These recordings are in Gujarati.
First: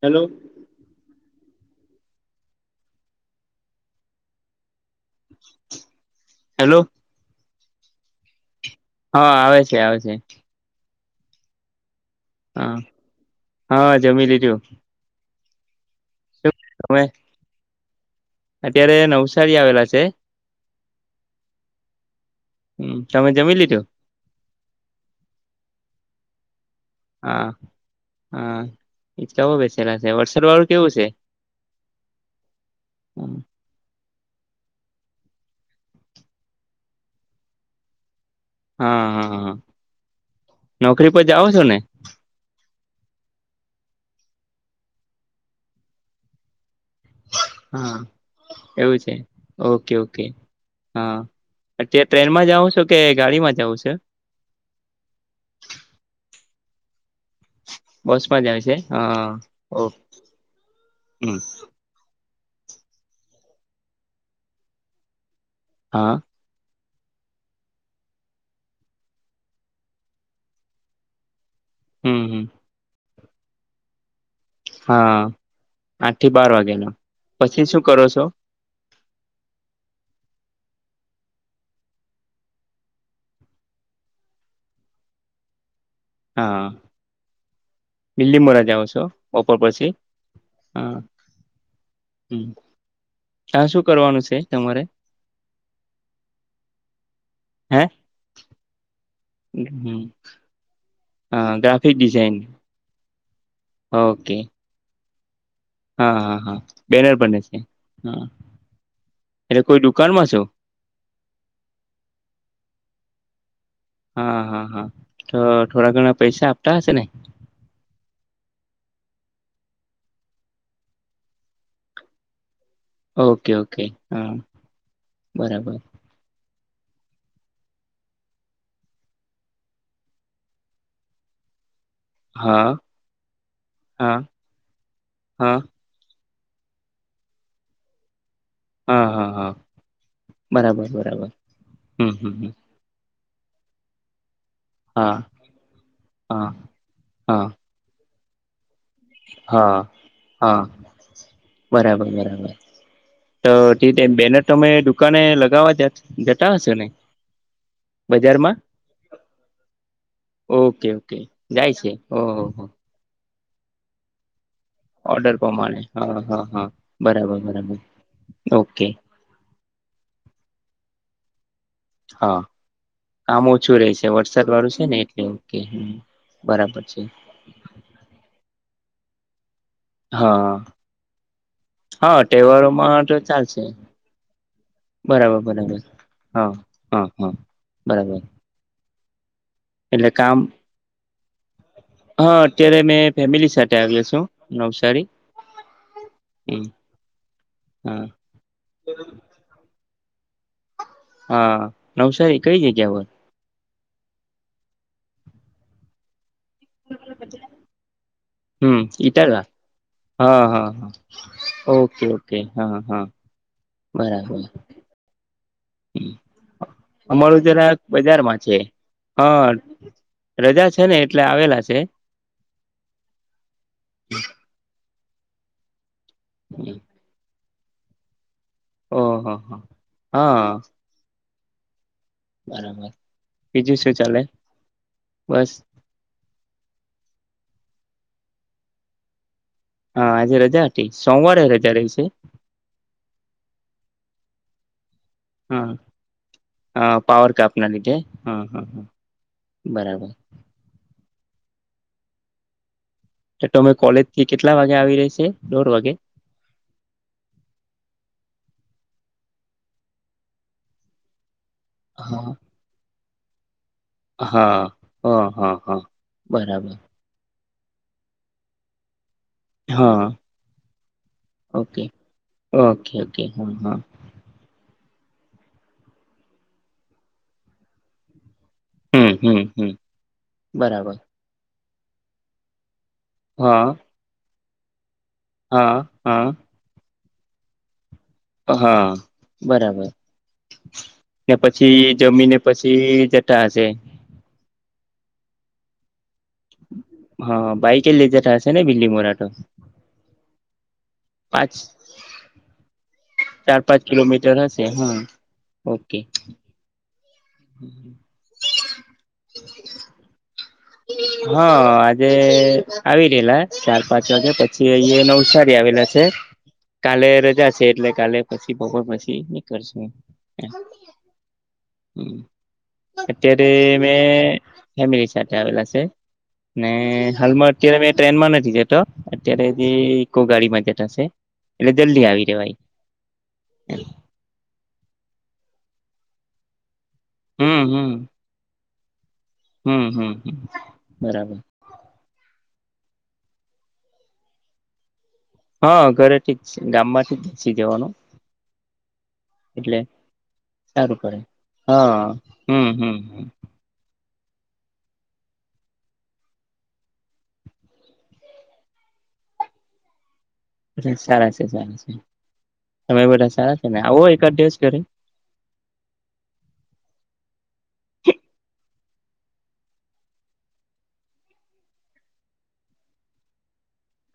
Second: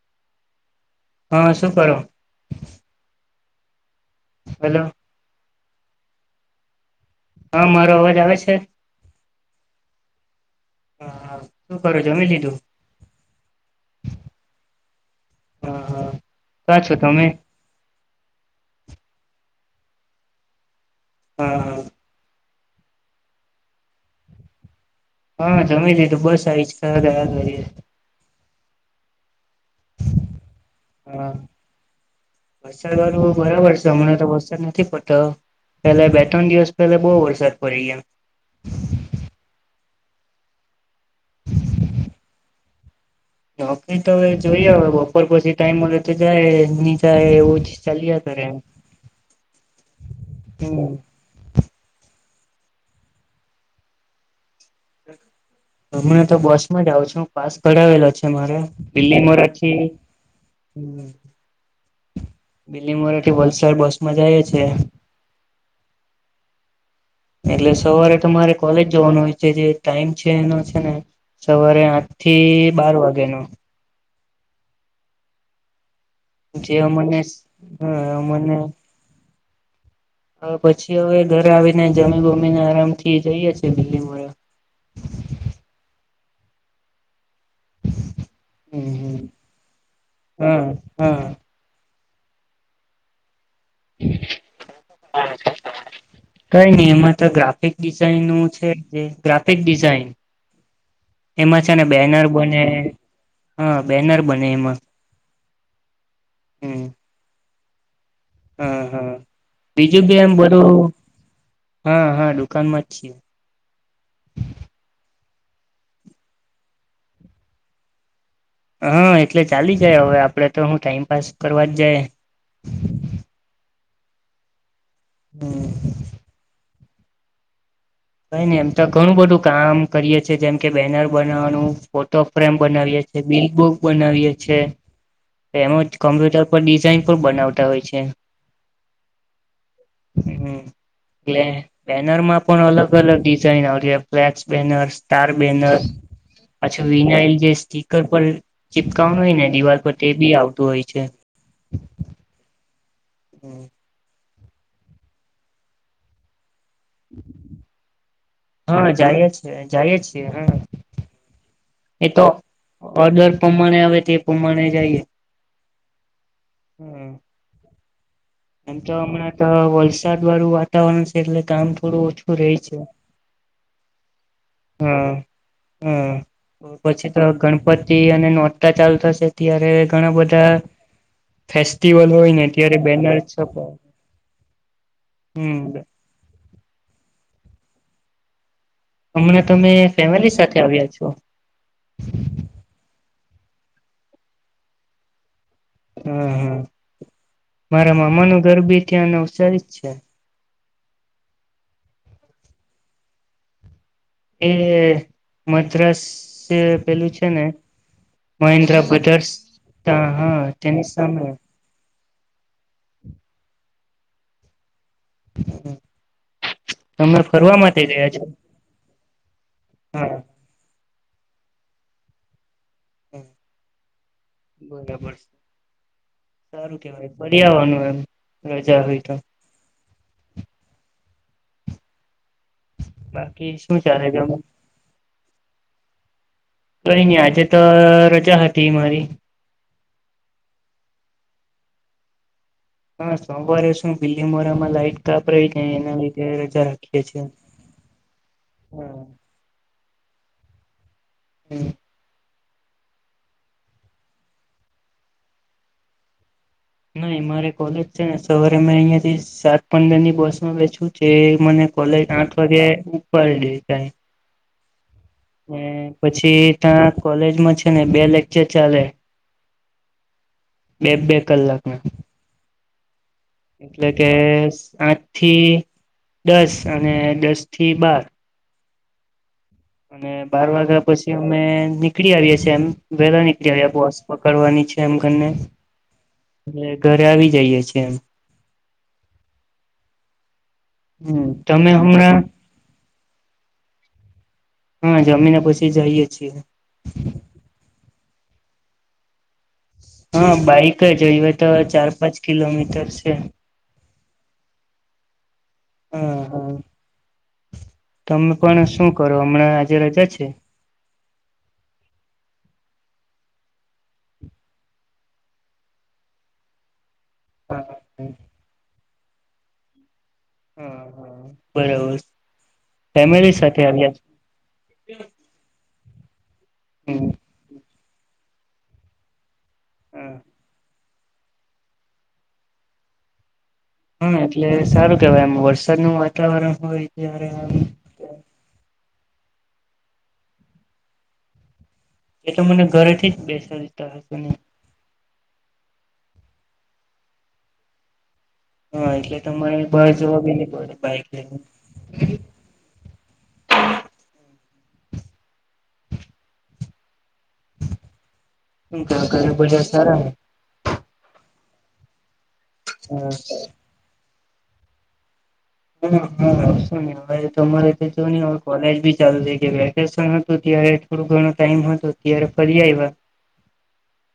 હેલો. હા શું કરો? હેલો. હેલો. હા મારો અવાજ આવે છે? હા આવે છે આવે છે. હા હા શું કરો જમી લી હા, હા જમી લીધું. હા હા, ક્યા છો તમે? અત્યારે નવસારી આવેલા છે. હા હા. હમ્મ, તમે જમી લીધુ? હા જમી લીધું બસ હવે હિંચકા ખાવા જઈએ. હિચકા પ બેસ લા છે વરસાદ વાળું કેવું છે? હા હમણા તો વરસાદ નથી પડતો પેલા બે ત્રણ દિવસ પહેલા બહુ વરસાદ પડી ગયો એમ. હા, હા, હા નોકરી પર જાઓ છો ને? નૌકરી તો હવે જોઈએ હવે બપોર પછી ટાઈમ મળે તો જાય એની તા એવું હા ચાલીયા કરે, એવું છે હમ્મ. ટ્રેન માં જાઉં છો કે ગાડી માં જાઉં છે? હમને તો બસ માં જઉં છું. પાસ કઢાવેલો છે બસમાં મારો જાય હા બીલીમોરાથી, ઓ હમ્મ. બીલીમોરા થી વલસાડ બસ માં જાય છે. હા. એટલે સવારે તમારે કોલેજ જવાનું હોય છે જે ટાઈમ છે એનો છે ને સવારે આઠ હમ હમ થી બાર વાગે નો. હા આઠ થી બાર જે વાગ્યા નો અમને પછી શું કરો હા છો? હવ પછી હવે ઘરે આવીને જમી ગમીને આરામ થી જઈએ છી [unintelligible] હા. બીલી મોરા જાઓ હમ છો હમ બપોર પછી? હા. [inaudible] હમ્મ. કઈ નઈ એમાં તો ગ્રાફિક હે ડી ઝાઇન નું છે કે ગ્રાફિક હમ ડિઝાઇન, હા એમાં છે ને ગ્રાફિક બેનર ડિઝાઇન બને હા બેનર ઓકે બને એમાં. હા, હા, હા હમ બેનર બને છે, હા. હા હા એટલે કોઈ બીજું ભી દુકાનમાં એમ છો બધું, હા હા દુકાનમાં જ છીએ. હા હા હા તો થોડા ઘણા પૈસા આપતા હશે ને? હા એટલે ચાલી જાય હવે આપડે તો હું ટાઈમપાસ કરવા જ જાય. ઓકે ઓકે હા. બરાબર હમ્મ. કઈ ને એમ તો ઘણું બધું કામ કરીએ છે જેમ કે બેનર બનાવવાનું ફોટો ફ્રેમ હા બનાવીએ છે, બીલ બુક હા બનાવીએ છે હા એમજ કમ્પ્યુટર પર ડિઝાઇન પણ બનાવતા હોય છે. હા હા હા હમ્મ બરાબર બરાબર એટલે હમ બેનર હમ માં હમ પણ અલગ અલગ અલગ ડિઝઇન આવ ફ્લેક્સ બેનર, હા સ્ટાર બેનર હા પછી વિનાયલ હા જે સ્ટ ઘર પર ચીપકાવનું હોય ને હા દિવાલ પર તે બી હા આવતું હોય છે. બરાબર બરાબર, તો તે બેનર તમે દુકાને લગાવવા જ જતા હશો ને, બજારમાં? હા જાયએ છે જાયએ છીએ, હા. ઓકે ઓકે જાય છે એ તો ઓહ હો હો. ઓર્ડર પ્રમાણે આવે તે પ્રમાણે જઈએ. ઓર્ડર પ્રમાણે હ હા હા બરાબરરાબર આમ તો હમણાં તો વલસાડ વાળું વાતાવરણ છે એટલે કામ થોડું ઓછું રહે છે. આમ ઓછું રે છે વરસાદ વાળું છે ને હા. એટલે ઓકે હમ્મ હા. બરાબર છે. પછી તો ગણપતિ અને નોટતા ચાલુ થશે ત્યારે ઘણા બધા હા ફેસ્ટિવલ હા હોય ને અત્યારે તહેવારોમાં બેનરસ તો ચાલશે પો બરાબર હમ્મ બે બરાબર હા હા હા બરાબર. હમણાં તમે એટલે ફેમિલી કામ સાથે આવ્યા છો? હા, અત્યારે મેં ફેમિલી સાથે આવેયો છું નવસારી. હા હા હમ મારા હા મામા નું ઘરબી ત્યાંને અવસારી જ છે. હા, નવસારી કઈ જગ્યા હોય? એ મદ્રાસ તે પેલું છે ને હમ મહેન્દ્રા બ્રધર્સ ઇટારવા હા આ હા તેની હા સામે. ઓકે ઓકે હા હા બરાબર. હા. હમ્મ અમારું જરા ગયા છો બજારમાં છે. હા હા રજા છે ને એટલે આવેલા છે. હા, બરાબર છે. સારું કેવાય. બડિયાવાનું એમ. રજા હોય તો ઓહ હા હા હા. બરાબર બીજું શું ચાલે? બસ કઈ નહી આજે તો અહ રજા હતી મારી. હા, આજે રજા હતી. સોમવારે રજા રહી છે? હા, સોમવારે શું બિલ્ડિંગ વારામાં લાઈટ તો આપડે એ કઈ હા એના લીધે રજા હા રાખીએ છે પાવર કાપ ના લીધે હા હા. બરાબર. હમ તમે કોલેજ થી કેટલા વાગે આવી ર છે દોઢ વાગે. નાહી મારે કોલેજ છે ને સવારે મે અહંયાથી સાત પંદરની બસમાં બેું જે મને કોલેજ હા આઠ વાગે ઉપર દે તાય હા હા હા હા પછી બરાબર ત્યાં કોલેજમાં છે ને બે લેક્ચર ચાલે હા બે બે કલાક ના ઓકે ઓકે ઓકે હા હા કે આઠ થી દસ અને દસ થી બાર. હમ્ હમ હમ અને બાર વાગ્યા બરાબર પછી અમે નીકળી આવીએએ એમ વેલા નીકળી હા આવ્યા બસ. પકડવાની છે એમ કરીને હા હા. એ ઘરે આવી જઈએે છીએ એમ હા બરાબર હમ કે તમે પછી હમણાં જમીને પછી જતા હશે. હા જમીને પછી જઈએ છીએ. હા બાઈક કેલી જટાશે ને બીલીમોરા તો હા બાઈક જવે તો પાંચ ચાર પાંચ કિલોમીટર છે. ચાર પાંચ કિલોમીટર હશે હા ઓકે. હા હા તમે પણ શું કરો હમણાં આજે રજા છે. હા આજે આવી રહેલા ચાર પાંચ વાગે પછી અહ નવસારી આવેલા. તે કાલે રજા છે એટલે હા કાલે પછી બપોર પછી નીકળશુ. હા હા બરાબર ફેમિલી અત્યારે સાથે મે. આવ્યા છો ફેમિલી સાથે આવેલા છે ને હમ હાલમાં અત્યારે મેં ટ્રેન માં નથી જતો તો અત્યારે જે હા ઈકો ગાડી માં જતાશે. એટલે જલ્દી આવી જવાઈ. હા એટલે સારું કેવાય એમ વરસાદનું વાતાવરણ હોય ત્યારે હમ આમ. હમ હમ હમ બરાબર. એ તો મને ઘરે થી જ બેસા દેતા હશે ને. હા ઘરે થી જ ગામ માંથી જ બેસી જવાનું હા એટલે તમારે એટલે બહાર જવા બી નહી પડે સારું બાઈક હા લઈને. હમ હમ હ. ધાગ ને બધા સારા સારા છે સારા છે તમે બધા સારા છે ને આવો એક દિવસ ક્યારે હ હા શું ન હવે તમારે નહી હવે કોલેજ બી ચાલુ થ ગ ઇ વેકેશન હતું ત્યારે થોડું ઘણો ટાઈમ હતો ત્યારે ફરી આવ્યા.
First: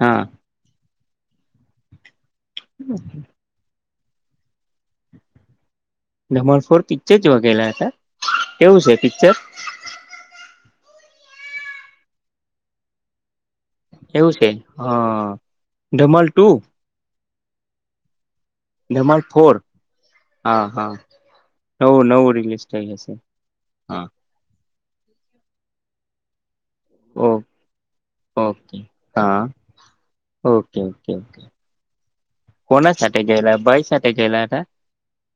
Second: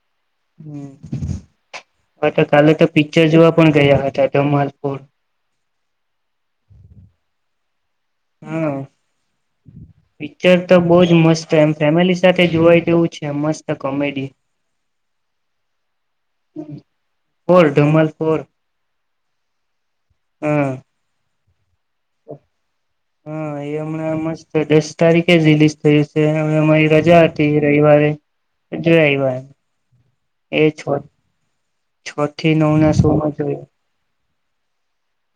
હા હા તો કાલે તો પિક્ચર જોવા પણ ગયા હતા. જમાલપુર. જમાલપુર પિક્ચર જોવા ગયેલા હતા. હા. કેવું છે પિક્ચર પિક્ચર તો બહુ જ મસ્ત એમ ફેમિલી સાથે જોવાઈ જેવું છે મસ્ત. કોમેડી એવું છે હ Dhamaal two. Four Dhamaal four Dhamaal four હા હા. નવુ નવુ રિલીસ્ટ એ હશે હા તો દસ તારીખે જે રિલિસ્ટ તે દિવસે અમારી રજા ઓ હતી રવિવારે ઓકે જો આવ્યા. હા એ છ ઓકે ઓકે છ થી નવ નો કોના શો સાથે માં ગયેલા જોય. ભાઈ સાથે ગયેલા હતા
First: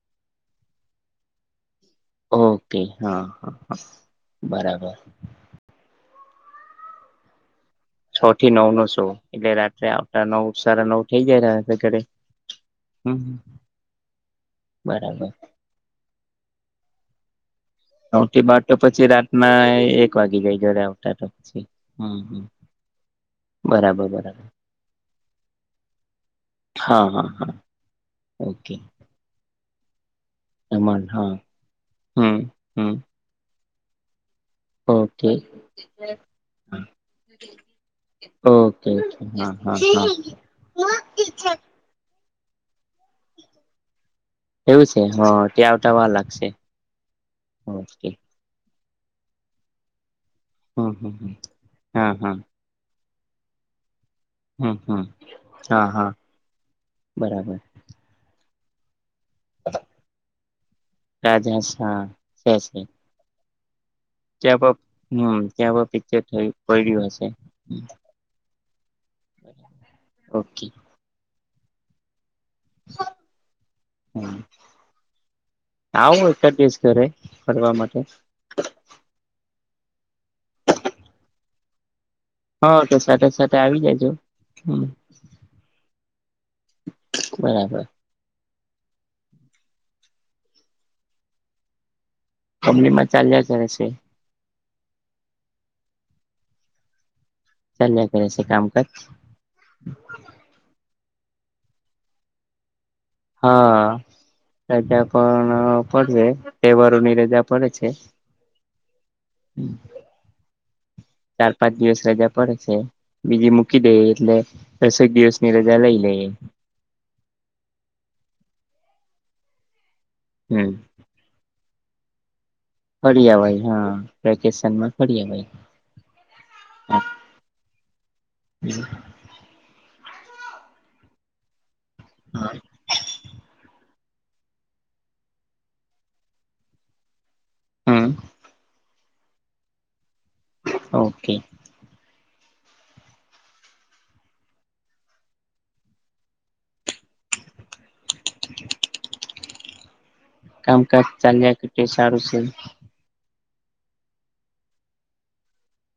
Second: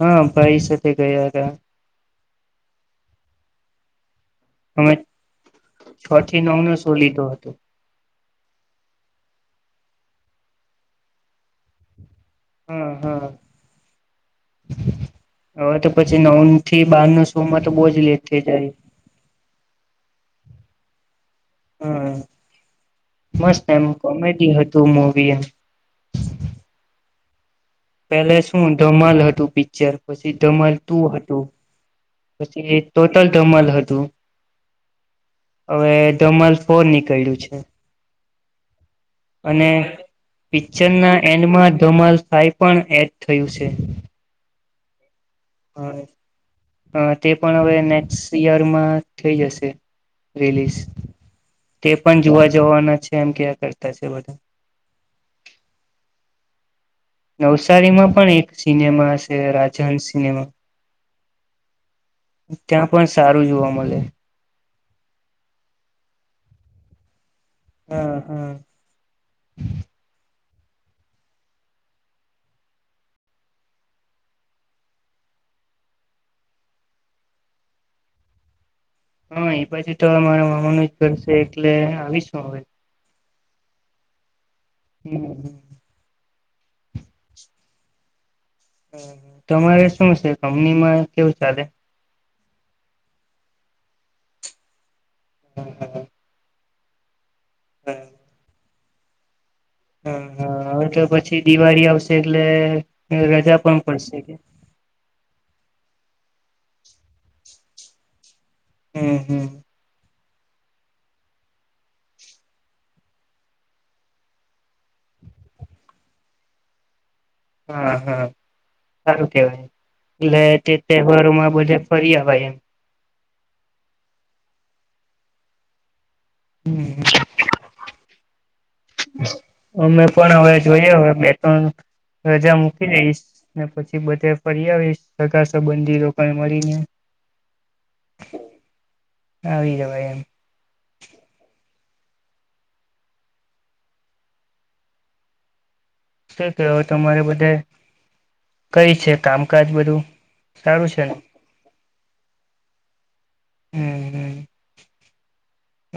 હા ભાઈ સાથે ગયા હતા. ઓકે હા હ અમે બરાબર. છ થી નવ નો સો લીધો હતો. છ થી નવ નો સો એટલે રાત્રે આવતા નવ સારા નવ થઈ જાય ઘર હા હા હમ બરાબર. હવે તો પછી નવ થી બાર નુ હું તો બો જ નવ લેટ થઈ થી બાર જાય તો પછી રાતમાં એક વાગી જાય ઘરે આવતા તો પછી હમ મસ્ત એમ બરાબર બરાબર કોમેડી હતું મુવી એ હા હા હા. પેલે શું ઓકે ધમાલ હતું પિક્ચર પછી ધમાલ એમન તું હા હતું હમ પછી હમ ટોટલ ધમાલ હતું ઓકે હવે ધમાલ ફોર નીકળ્યું છે. Okay okay. હા અને હા હા પિક્ચર ના એન્ડમાં ધમાલ સાઈ પણ એડ થયું છે. એવું છે હ. ત્યાં આવતા વાર લાગશે હા હ તે પણ હવે ઓકે નેક્સ ઇયર માં થઈ જશે રિલીઝ હમ હમ હમ તે હા પણ હા જોવા જ જોવાના છે એમ ક્યાં કરતા છે બધા. હમ હમ હા હા. બરાબર નવસારીમાં પણ એક સિનેમા છે રાજહંસ સિનેમા. રાજ હા સ છે ત્યાં [inaudible] પણ સારું જોવા મળે. ત્યાં હમ ત્યાં પિક્ચર થયું પડ્યું હશે. હા હા. ઓકે. [inaudible] આવું એકાતસ ઘરે ફરવા માટે. હા એ પછી તો અમારા મામાનું જ કરશે એટલે આવીશું. હ તો સાટે સાટે આવી જજો. બરાબર. હ તમારે શું છે કંમનીમાં કેવું ચાલે. કંમની માં ચાલ્યા કરે છે. હમ [inaudible] ચાલ્યા કર હા છે કામકાજ. હા હવે તો પછી દિવાળી આવશે એટલે રજા પણ હા પડશે કે. રજા પણ પડશે તહેવારો ની રજા પડે છે. હમ હમ ચાર પાંચ દિવસ રજા પડ સે. બીજી મૂકી દઈ એટલે દસેક દિવસની રજા લઈ લઈએ. હા હા સારું કેહેવાય એટલે હમ તે. તહેવારોમાં બધા ફરી આવાય એમ. ફળિઅવાય હા વેકેશનમાં ફળિઅવાય. હ [inaudible] અમે પણ હવે જોઈએ હવે બે ત્રણ રજા મૂકી દઈશ ને પછી. થી બધાય ફરી આવીશ સગા- સંબંધી લોકોને મળીને હા. આવી જવાય એમ. ઓકે. શું કરો તમારે બધે કઈ છે કામકાજ બધું. સારું છે કામકાજ ને ચાલ્યા કરતે સારું છે. હમ્ હમ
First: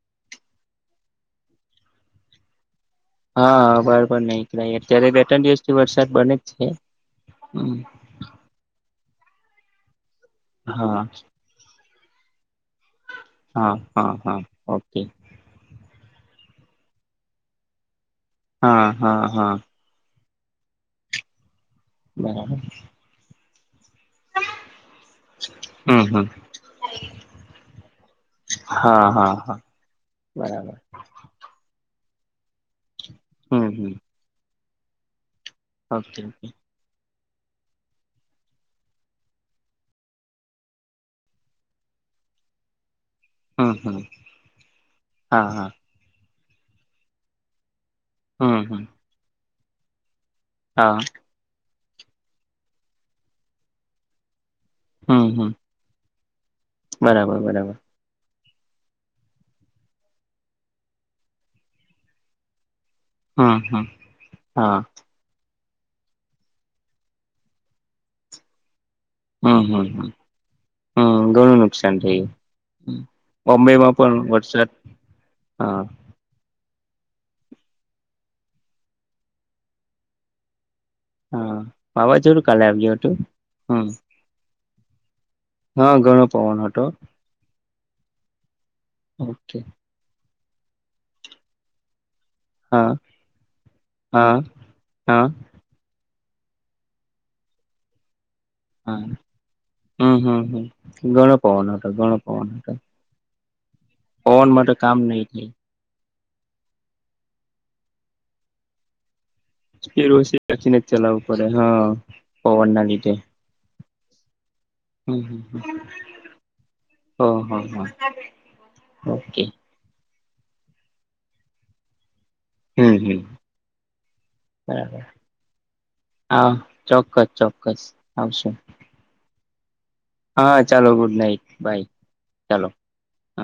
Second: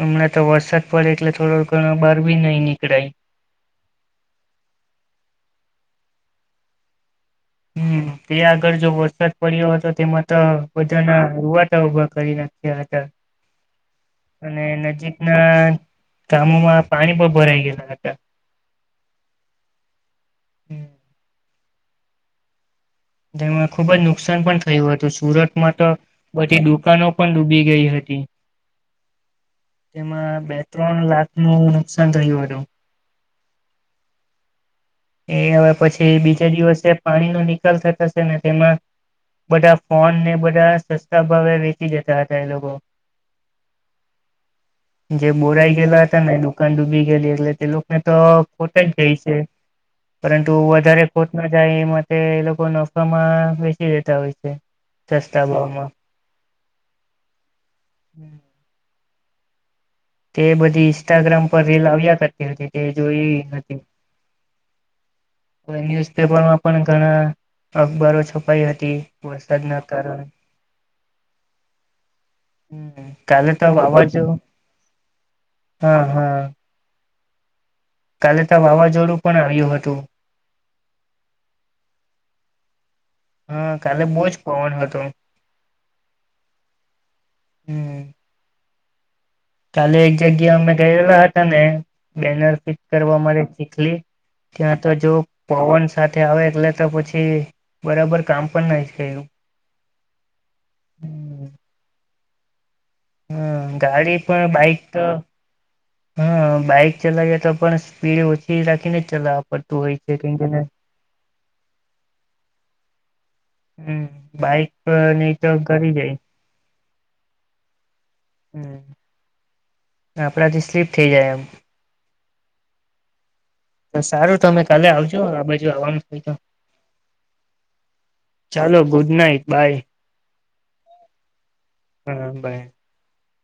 હમણાં તો વરસાદ પડે એટલે થોડો ઘણા બહાર બી નહી નીકળાય. હા બરાબર નહકળાય અત્યારે બે ત્રણ દિવસથી વરસાદ બને જ છે હમ. તે આગળ જો વરસાદ પડ્યો હતો તેમાં તો હા બધાના રુવાટા ઉભા કરી ના. તે હતા હા હા હા અને ઓકે નજીક. ના કામોમાં પાણી પણ ભરાઈ ગયેલા હતા. હા હા હા. બરાબર. તેમ ખૂબ જ. નુકસાન પણ થયું હતું સુરતમાં તો હમ હમ બધી દુકાનો પણ ડૂબી ગઈ હતી. હા હા હા તેમાં બે બરાબર ત્રણ લાખ નું નુકસાન થયું હતું. હમ હમ. એ હવે ઓકે પછી ઓકે બીજા દિવસે પાણીનો નિકાલ થતોશે ને તેમાં બધા ફોન ને બધા સસ્તા ભાવે વેચી જતા હતા એ લોકો. હમ હમ જે હા હા બોરાઈ ગેલો હતા. દુકાન ડૂબી ગયેલી એટલે તે લોકોને તો હમ ખોટ હમ જ ગ‌ઇ છે. પરંતુ હા વધારે ખોટ ના જાય એ માટે લોકો નફામાં વેચી દેતા હોય છે. હમ સસ્તા હમ ભાવામાં. બરાબર બરાબર. [unintelligible] તે બધી ઇન્સ્ટાગ્રામ પર રીલ આવ્યા કરતી હતી તે જોઈ હમ હતી. હમ હા હવે ન્યુઝપેપર માં પણ ઘણા અખબરો છપાઈ હતી. વૈસા હમ જ ના હમ તાર હમ હમ ઘણું નુકસાન થયું, હમ કાલે તો બોમ્બેમાં પણ વરસાદ હા હમ હમ. કાલે તો વાવાઝોડું પણ આવ્યું હતું. હા વાવાઝોડું કાલે આપજો તું હમ. કોણ હતો? હા ઘણો પવન હતો. હમ. ઓકે. કાલે એક જગ્યા અમે ગયેલા હતા ને, બેનર હા કરવા માટે ચીખલી, હા ત્યાં તો જો હા પવન સાથે આવે એટલે તો પછી બરાબર કામ પણ નહી હા થયું. હમ હમ હમ, ગણો પવનો હતો ગણો પવનો હતો. હમ ગાડી પવન પણ માટે બાઈક કામ તો નહી હા બાઈક ચલાવીએ તો પણ સ્પીડ ઓછી રાખીને ચલાવ પડ એને જ ચલાવું પડે હા, પવન ના લીધે. હમ બાઈક નહી તો હમ કરી જાય હ હ હ હ હા, ઓકે. આપડા થી સ્લીપ થઈ જાય એમ. હમ હમ. સારું તમે કાલે બરાબર આવજો આ બાજુ આવનું તો. હા ચોક્કસ ચોક્કસ. આવશું ચાલો ગુડ નાઈટ બાય. હા ચાલો ગુડ નાઇટ બાય હા બાય ચાલો. હા